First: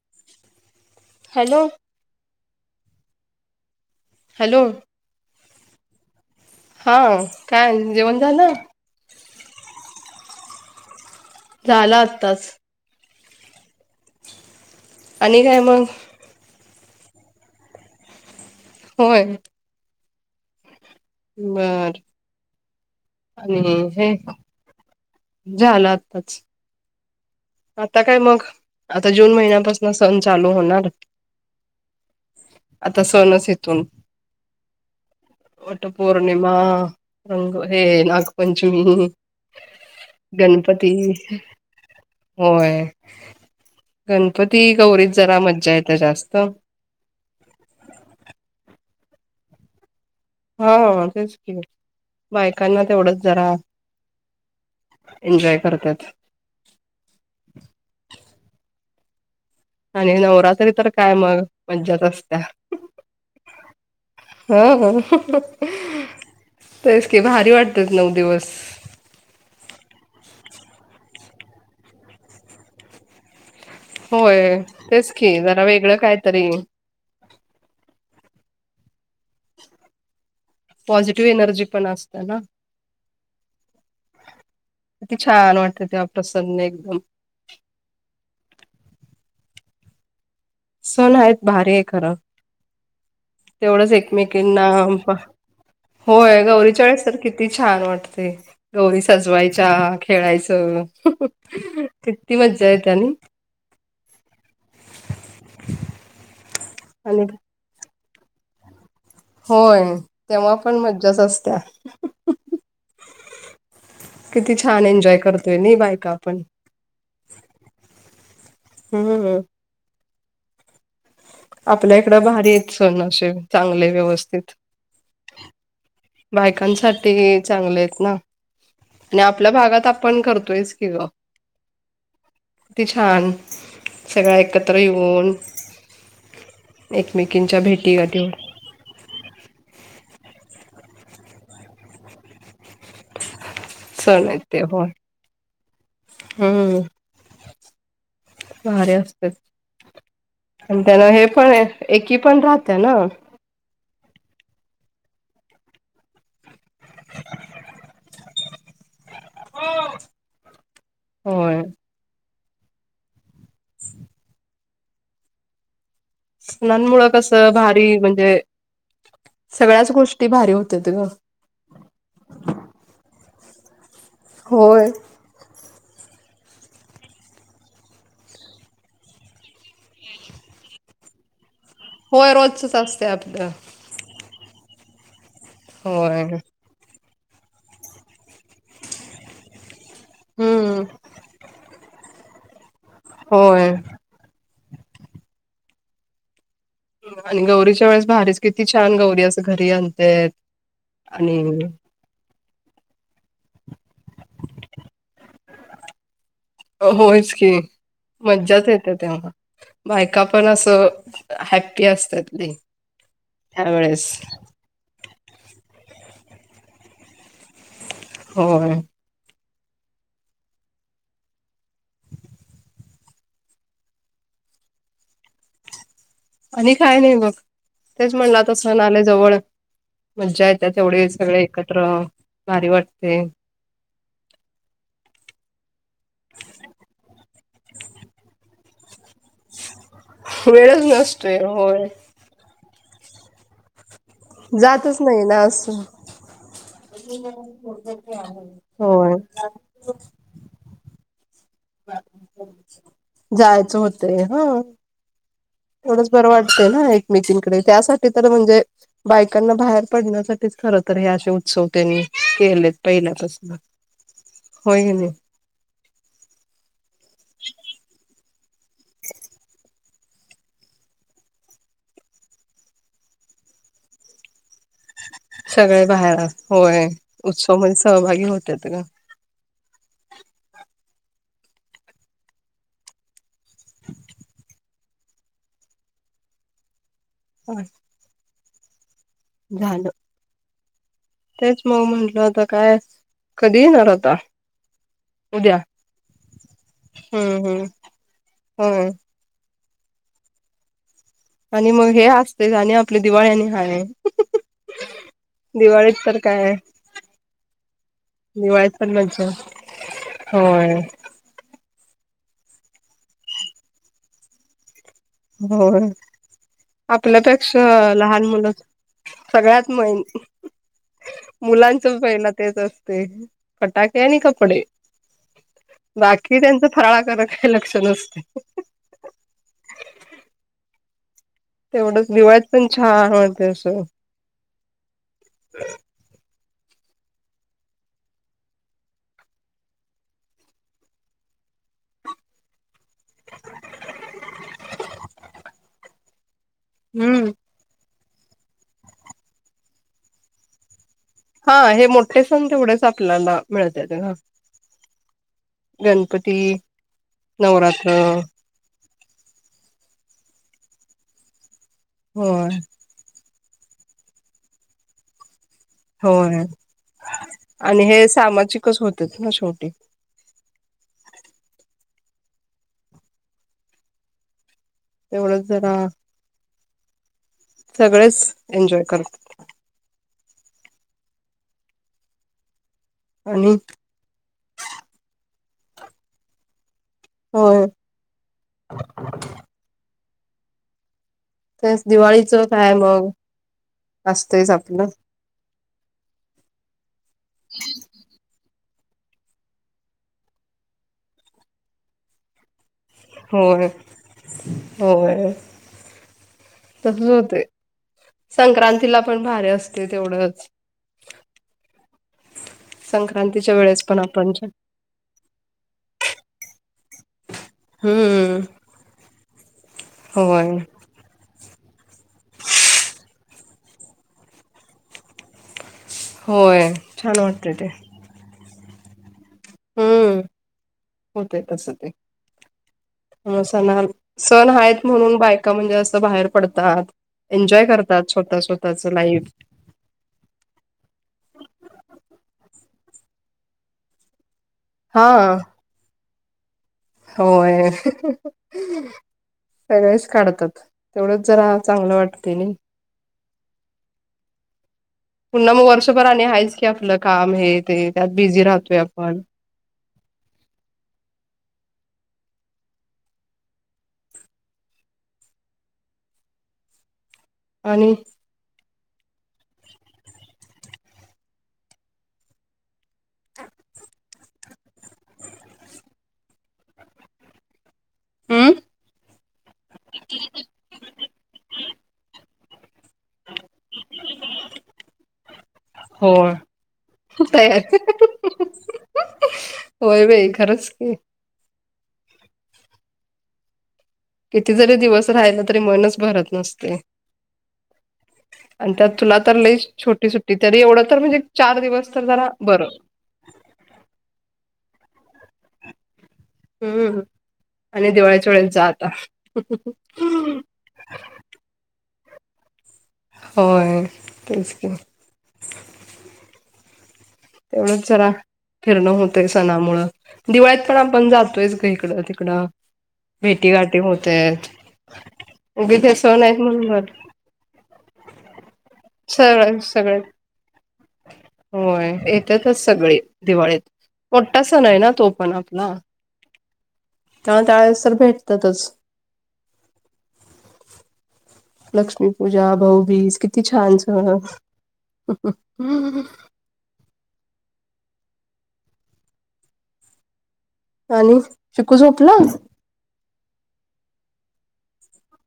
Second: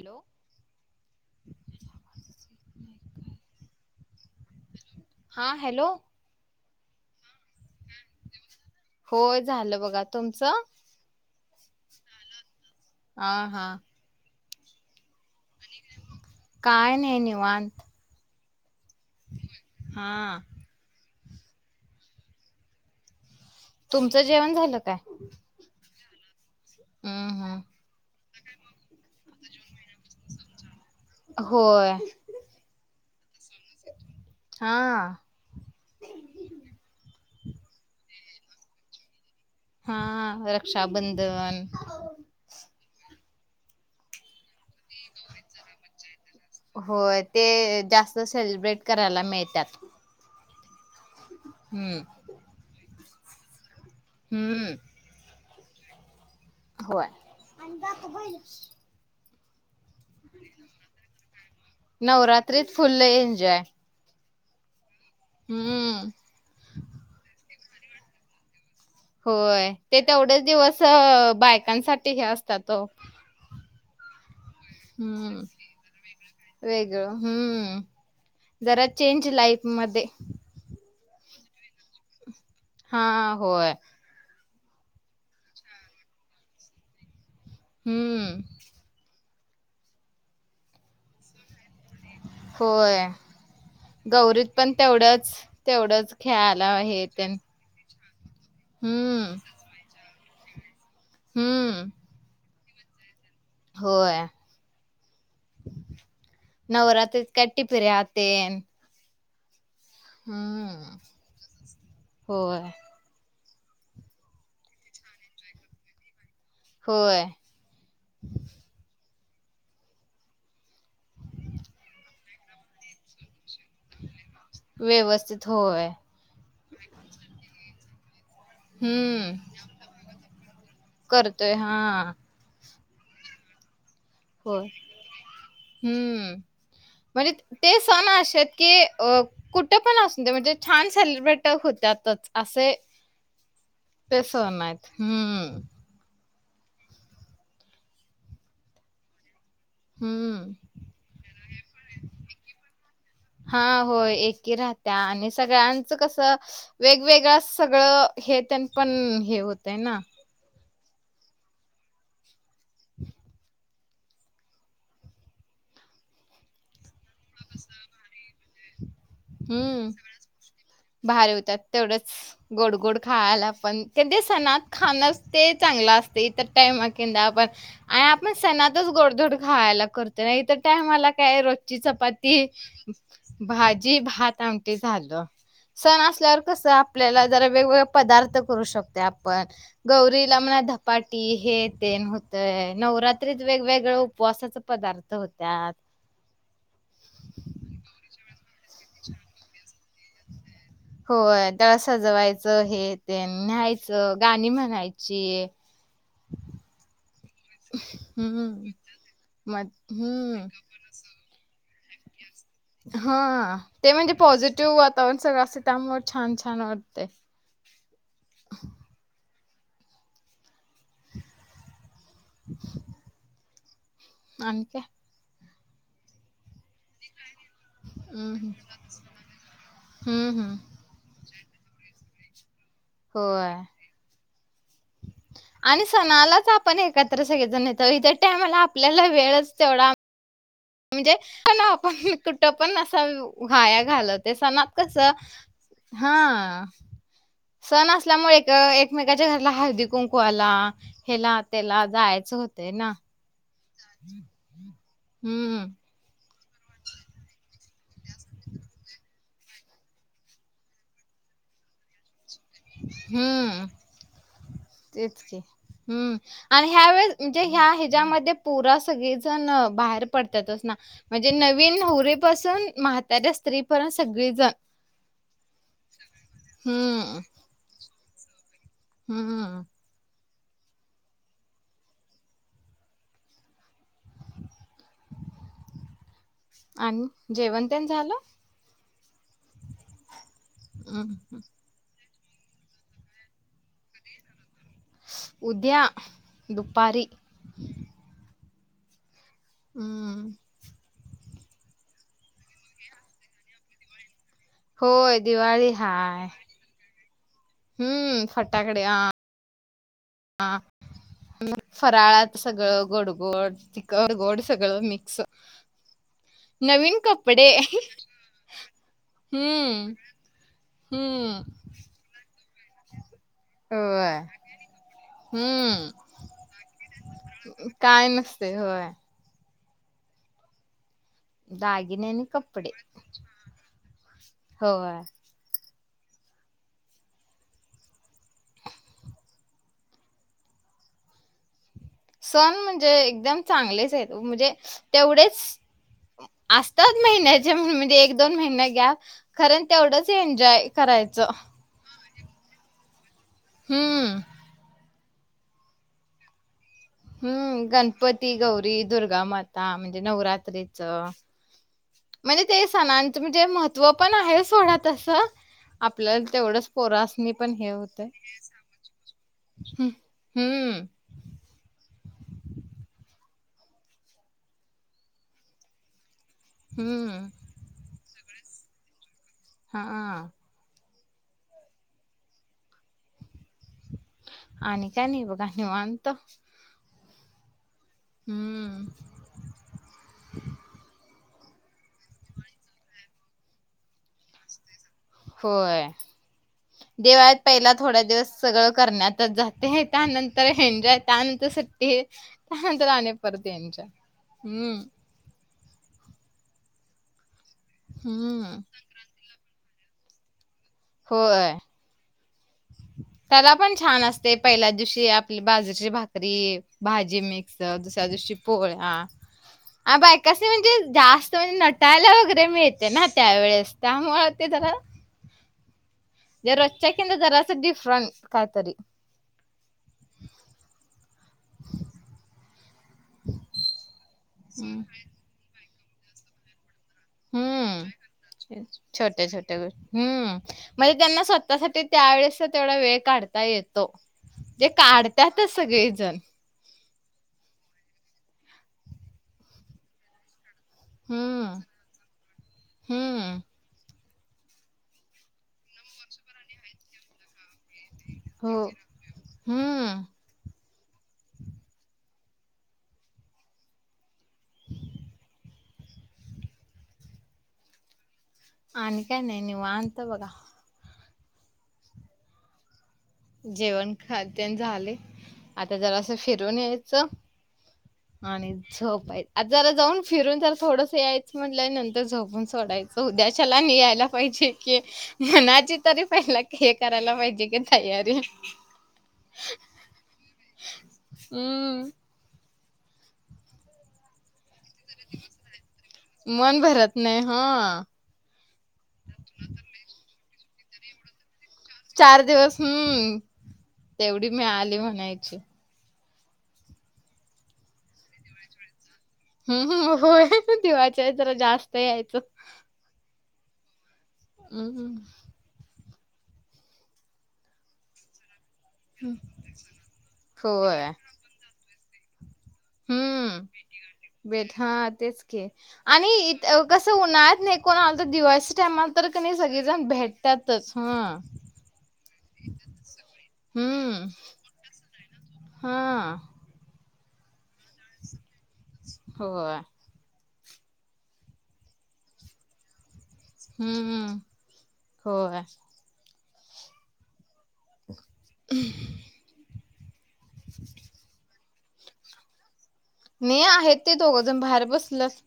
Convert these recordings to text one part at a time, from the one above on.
Hello. Hello [inaudible] hello हां hello. हां कायन्, जेवण झालं? च झालं अत्ताच. आं हां आणि काय मंग काय नाही निवांत. होय हां बर आणि हे तुमचं जेवण झालं ताच आहा आता काय मग, आता जून महिन्यापासुन, सण चालू होणार, होय आता तसं नसेल. हा. [inaudible] वट पौर्णिमा रंग हे नाग पंचमी हम्म हा, रक्षाबंधन होय. गणपती, गौरीत जरा मज्जा येते जास्त हो ते जास्त सेलीब्रेट करायला मिळतात. हा [unintelligible] हम्म. बायकांना तेवढंच जरा, हम्म इनफॅक्ट [unintelligible] होय. आणि नवरात्री तर काय मग मज्जाच असत्या. नवरात्रीत फुल एन्जॉय. हम्म. [unintelligible] [unintelligible] की भारी वाट तेच नऊ दिवस होत, ते तेवढेच दिवस बायकांसाठी हे असतात. ओ होय, तेच की हम्म. जरा वेगळं काय तरी, वेगळं हम्म, जरा चेंज लाईफ मध्ये पॉझिटिव्ह एनर्जी पण असत्याना, हा, होय. किती छान वाटते. तेव्हा प्रसन्न एकदम हम्म सण आहेत. भारी होय तेवढंच गौरीत एकमेकीना, पण तेवढंच तेवढंच होय खेळायला गौरीच्यावेळेस हे तर तेन किती छान वाटतंय. ते, गौरी हम्म सजवायच्या, खेळायचं. हम्म कीती मज्जा [unintelligible] होय. [inaudible] नवरात्रीत आणि काय टिपरऱ्या तेन होय तेव्हा पण हम्म मज्जाच असत्या होय किती छान एन्जॉय करतोय नाय, बायका आपण होय हम्म हम आपल्या इकड भारीयेत सण असे चांगले व्यवस्थित, व्यवस्थित होय बायकांसाठी चांगले ना आणि हम्म आपल्या भागात आपण करतोयच की ग, करतोय हा कीती छान सगळ्या होय एकत्र येऊन हम्म म्हणजे एकमेकींच्या ते भेटी सण गाठी असेत की कुठ पण अस म्हणजे छान सेलिब्रेट होत्यातच असे ते सण आहेत हम्म हम्म भारी असते हम्म. आणि त्यान हे पण एकी पण राहतं ना हां, होय एकी राहत्या आणि सगळ्यांचं कसं वेगवेगळं सगळं हे त्यां पण हे होतय ना हो सणांमुळे कसं भारी म्हणजे सगळ्याच हम्म गोष्टी भारी होत्यात ग. बाहेर होतात तेवढंच गोड गोड हा आला पण क सणात होय खाण ते चांगलं अस इतर टाइमला आपण आणि आपण सणातच गोडधोड खायला करतो नाही तर टाइमला काय रोजच ची होय चपाती- रोजचच असते आपलं भाजी भात -आमटी झालं सण होय असल्यावर कस आपल्याला जरा वेगवेगळे पदार्थ करू शकतो आपण गौरीला म्हणा हम्म धपाटी हेत प्रेम होतंय नवरात्रीत होय. वेगवेगळ्या उपवासाचं पदार्थ होत्यात आणि गौरीच्या वेळेस भारीच किती छान गौरी असं घरी आण तेत होय त्यांना सजवाय हे ते न्ह्यायच गाणी म्हणायची होयच की मज्जाच हम्म. येते तेव्हा मग बायका पण हम्म असं हॅप असतात लई ह ते त्यावेेळेस म्हणजे पॉझिटिव्ह वातावरण सगळं असं त्यामुळे छान छान ते होय [inaudible] आणते आणि काय नाही बघ तेच हम्म म्हणलं हम्म. आता सण आले जवळ हम्म मज्जा हम्म. येत तेवढे सगळे कट रोहो होय आणि सणालाच आपण एकत्र सगळेजण येतो इतर टायमाला आप आपल्याला वेळच तेवढा वेळच नसतोय होय ट पण असा वाया घालत ते सणात जातच कस नाही ना असं हा सण असल्यामुळे एक होय एकमेकाच्या घरला हळदी कुंकु आला हेला त्याला जायचं होते ना च होतंय हं! हम्म एवढच बरं वाट ना एकमेकींकडे त्यासाठी तर म्हणजे बायकांना बाहेर पडण्यासाठीच खर तर हे असे उत्सवतेनी केलेत पहिल्यापासून हम्म होय नाही तेच की हू आण ह्यावेेळेस म्हणजे ह्या हिच्यामध्ये पोरा सगळीजण बाहेर पडतातच ना म्हणजे नवीन होरी पासून म्हाताऱ्या स्त्री पर्यंत सगळीजण. सगळे बाहेर होय उत्सव म्हदे सहभागी [unintelligible] हू! [inaudible] आणि जेवन त्यान झालं. झालं. हम्म तेच मग म्हटलं. ता काय कधी येणार होता? उदया दुपारी हम हम्म आणि मग हे असते आणि आपल्या दिवाळ आणि हाय होय दिवाळी दिवाळीत तर हाय. काय हम्म दिवाळीत फटाकडे पण हा मज्जा होय. फराळात सगळं गोड -गोड तिखट गोड सगळं मी होय कपडे आपल्यापेक्षा लहान मुलं सगळ्यात हम्म माईन हम्म मुलांचं पहिला तेच असतय फटाके आणि होय कपडे हम्म बाकी त्यांच फराळाकडे काही लक्ष काय नसतय. नसते होय दागिने तेवढच आणि दिवाळीत पण कपडे छान वाटतंय अस होय सण म्ह ते एकदम चांगलेच आहेत म्हणजे तेवढेच असतात हम्म महिन्याचे म्हणजे एक दोन महिने घ्या कारण तेवढंच एन्जॉय करायचं हां हे मोठे सण तेवढेच. आपल्याला मिळतेय तेनं हम्म गणपती हम्म नवरात्र गणपती गौरी दुर्गामाता म्हणजे नवरात. रात्रीच म्हणजे होय तेच सनांच ते महत्त्व पण आहे सोडा तसं आपल्याला होय तेवढंच पोरासनी पण हे आणि होतं सामाजिकच होतेत ना शेवटी हम्म हम्म्म तेवढंच जरा हम्म हम्म सगळच एन्जॉय करत. हा हा आणि आणि काय नाही बघा निवांत. होय. हम्म [unintelligible] तेच दिवाळीच काय मग असतच आपलं होय दिवाळीत पहिला थोड्याच दिवस सगळं करण्यात जाते त्यानंतर एन्जॉय त्यानंतर सुट्टी त्यान होय होय [inaudible] तसच होतय हम्म. संक्रांतीला पण भारी असत. ते तेवढंच होय त्याला संक्रांतीच्या पण वेळेस छान आपण असते, पहिल्याच दिवशी आपली बाजूची भात भाकरी, भाजी मिक च दुसऱ्या दिवशी हम्म पोळ्या बायकसनी होय म्हणजे जास्त तुम्ही नटायला वगैरे मिळते ना त्यावेळेस त्यामुळे ते जरा होय जरोच्या कि छान वाटते जराचं ते डफरंट कायतरी हम्म होत तस ते सणा सण हम्म. आहेत म्हणून बायका म्हणजे बाहेर पडतात एन्जॉय करतात स्वतः हम्म स्वतःच लाईफ छोट्या छोट्या गोष्टी हम्म म्हणजे त्यांना स्वतःसाठी त्यावेेळेस तेवढा वेग काढता येतो जे हा काढतातच सगळेजण होय सगळेच काढतात. तेवढंच जरा हम्म. चांगलं वाटत नाय, हम्म. पुन्हा मग वर्षभर आणि आहेच की, आपलं काम हे ते त्यात बिझी हो. राहतोय आपण हम्म. आणि आणि काय नाही निवांत बगा जेवण खातन झाले आता जरासं फिरून यायचं हम्म आणि झोपा आ जरा जाऊन फिरून जरा थोडस या म्हटल्या नंतर झोपून सोडायचं, उद्या चला नियायला पाहिजे की मनाची तरी हो पहिला हे करायला पाहिजे की तयार ताई होय भई खरंच की हम ति जरी दिवस राहिला तरी मनच भरत मन नसतय भरत नाही हा आणि त्यात तुला तर लई छोटी सुट्टी तरी एवढं तर म्हणजे चार दिवस तर चार जरा दिवस बरं. हम्म तेवढी मीळाली म्हणाय ची उ हु आणि दिवाळीच्या वेळेस जा आता हम्म हम्म होय दिवाळीच्या येळेस जरा जास्त याय च होय. तेच उ की हु तेवढंच जरा फिरणं होतय सणामुळं, दिवाळीत पण होय आपण जातोयच की कडं तिकड हम्म भेटी गाठी, भेट हा तेच की उगीच हे आणि सण आहेत इत म्हणून बर कस उन्हाळ्यात नाही कोण आल तर दिवाळीच्या टायमाला तर कणी सगळ सगळीजण सगळे भेटत्यातच. होय येत्यातच सगळी दिवाळीत, हम्म मोट्टा सण आहे ना तो पण आपला हा तन त्या येळेस तर भेटत्यातच. होय लक्ष्मी पूजा, भाऊबीज किती छान सव हम्म होय [unintelligible] उह आणि चिकू झोपला. नई आहेत ते दोघं जण बाहेर बस ल्यात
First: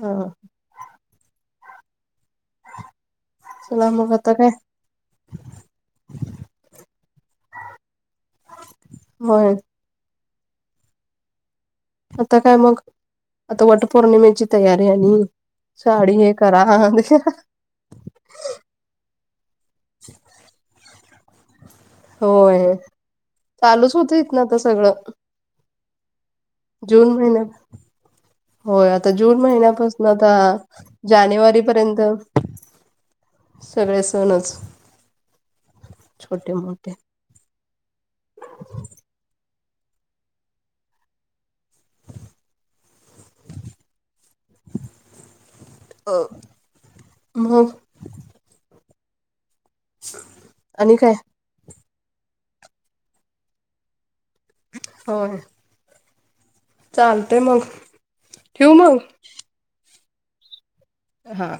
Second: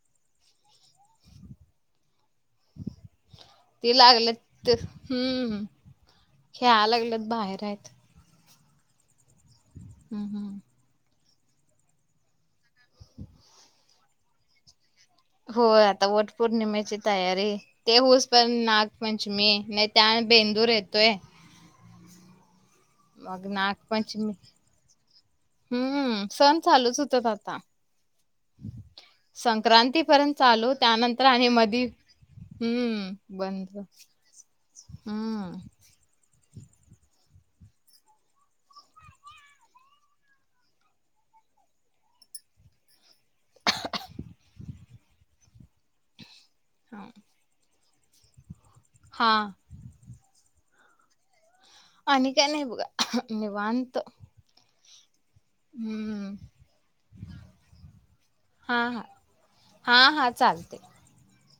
ह ह [inaudible] चला ते मग आता काय लागलेत हम्म खेळा लागलेत बाहेर आहेत. मग हम्म हम् आता काय मग, आता वटपौर्णिमेची तया होय आता वट पौर्णिमेची ते तयारी, ते होऊस पण नागपंचमी नय त्या बेंदूर ये तोय होय. चालूच होतय नागपंचमी हितन आता सगळं हम्म सण चालूच जून हुत्यात महिन्या आता, होय आता जून संक्रांती महिन्यापासून आता पर्यंत चालू त्यानंतर आणि जानेवारी मधी पर्यंत हम्म बंद सगळे सणच हम्म. ते मोटे अ हा [unintelligible] हा आणि काय? आणि काय नाही बघा ह निवांत होय हम्म चालतय मग, ठेऊ हा मग? हा हा हा चालतय हा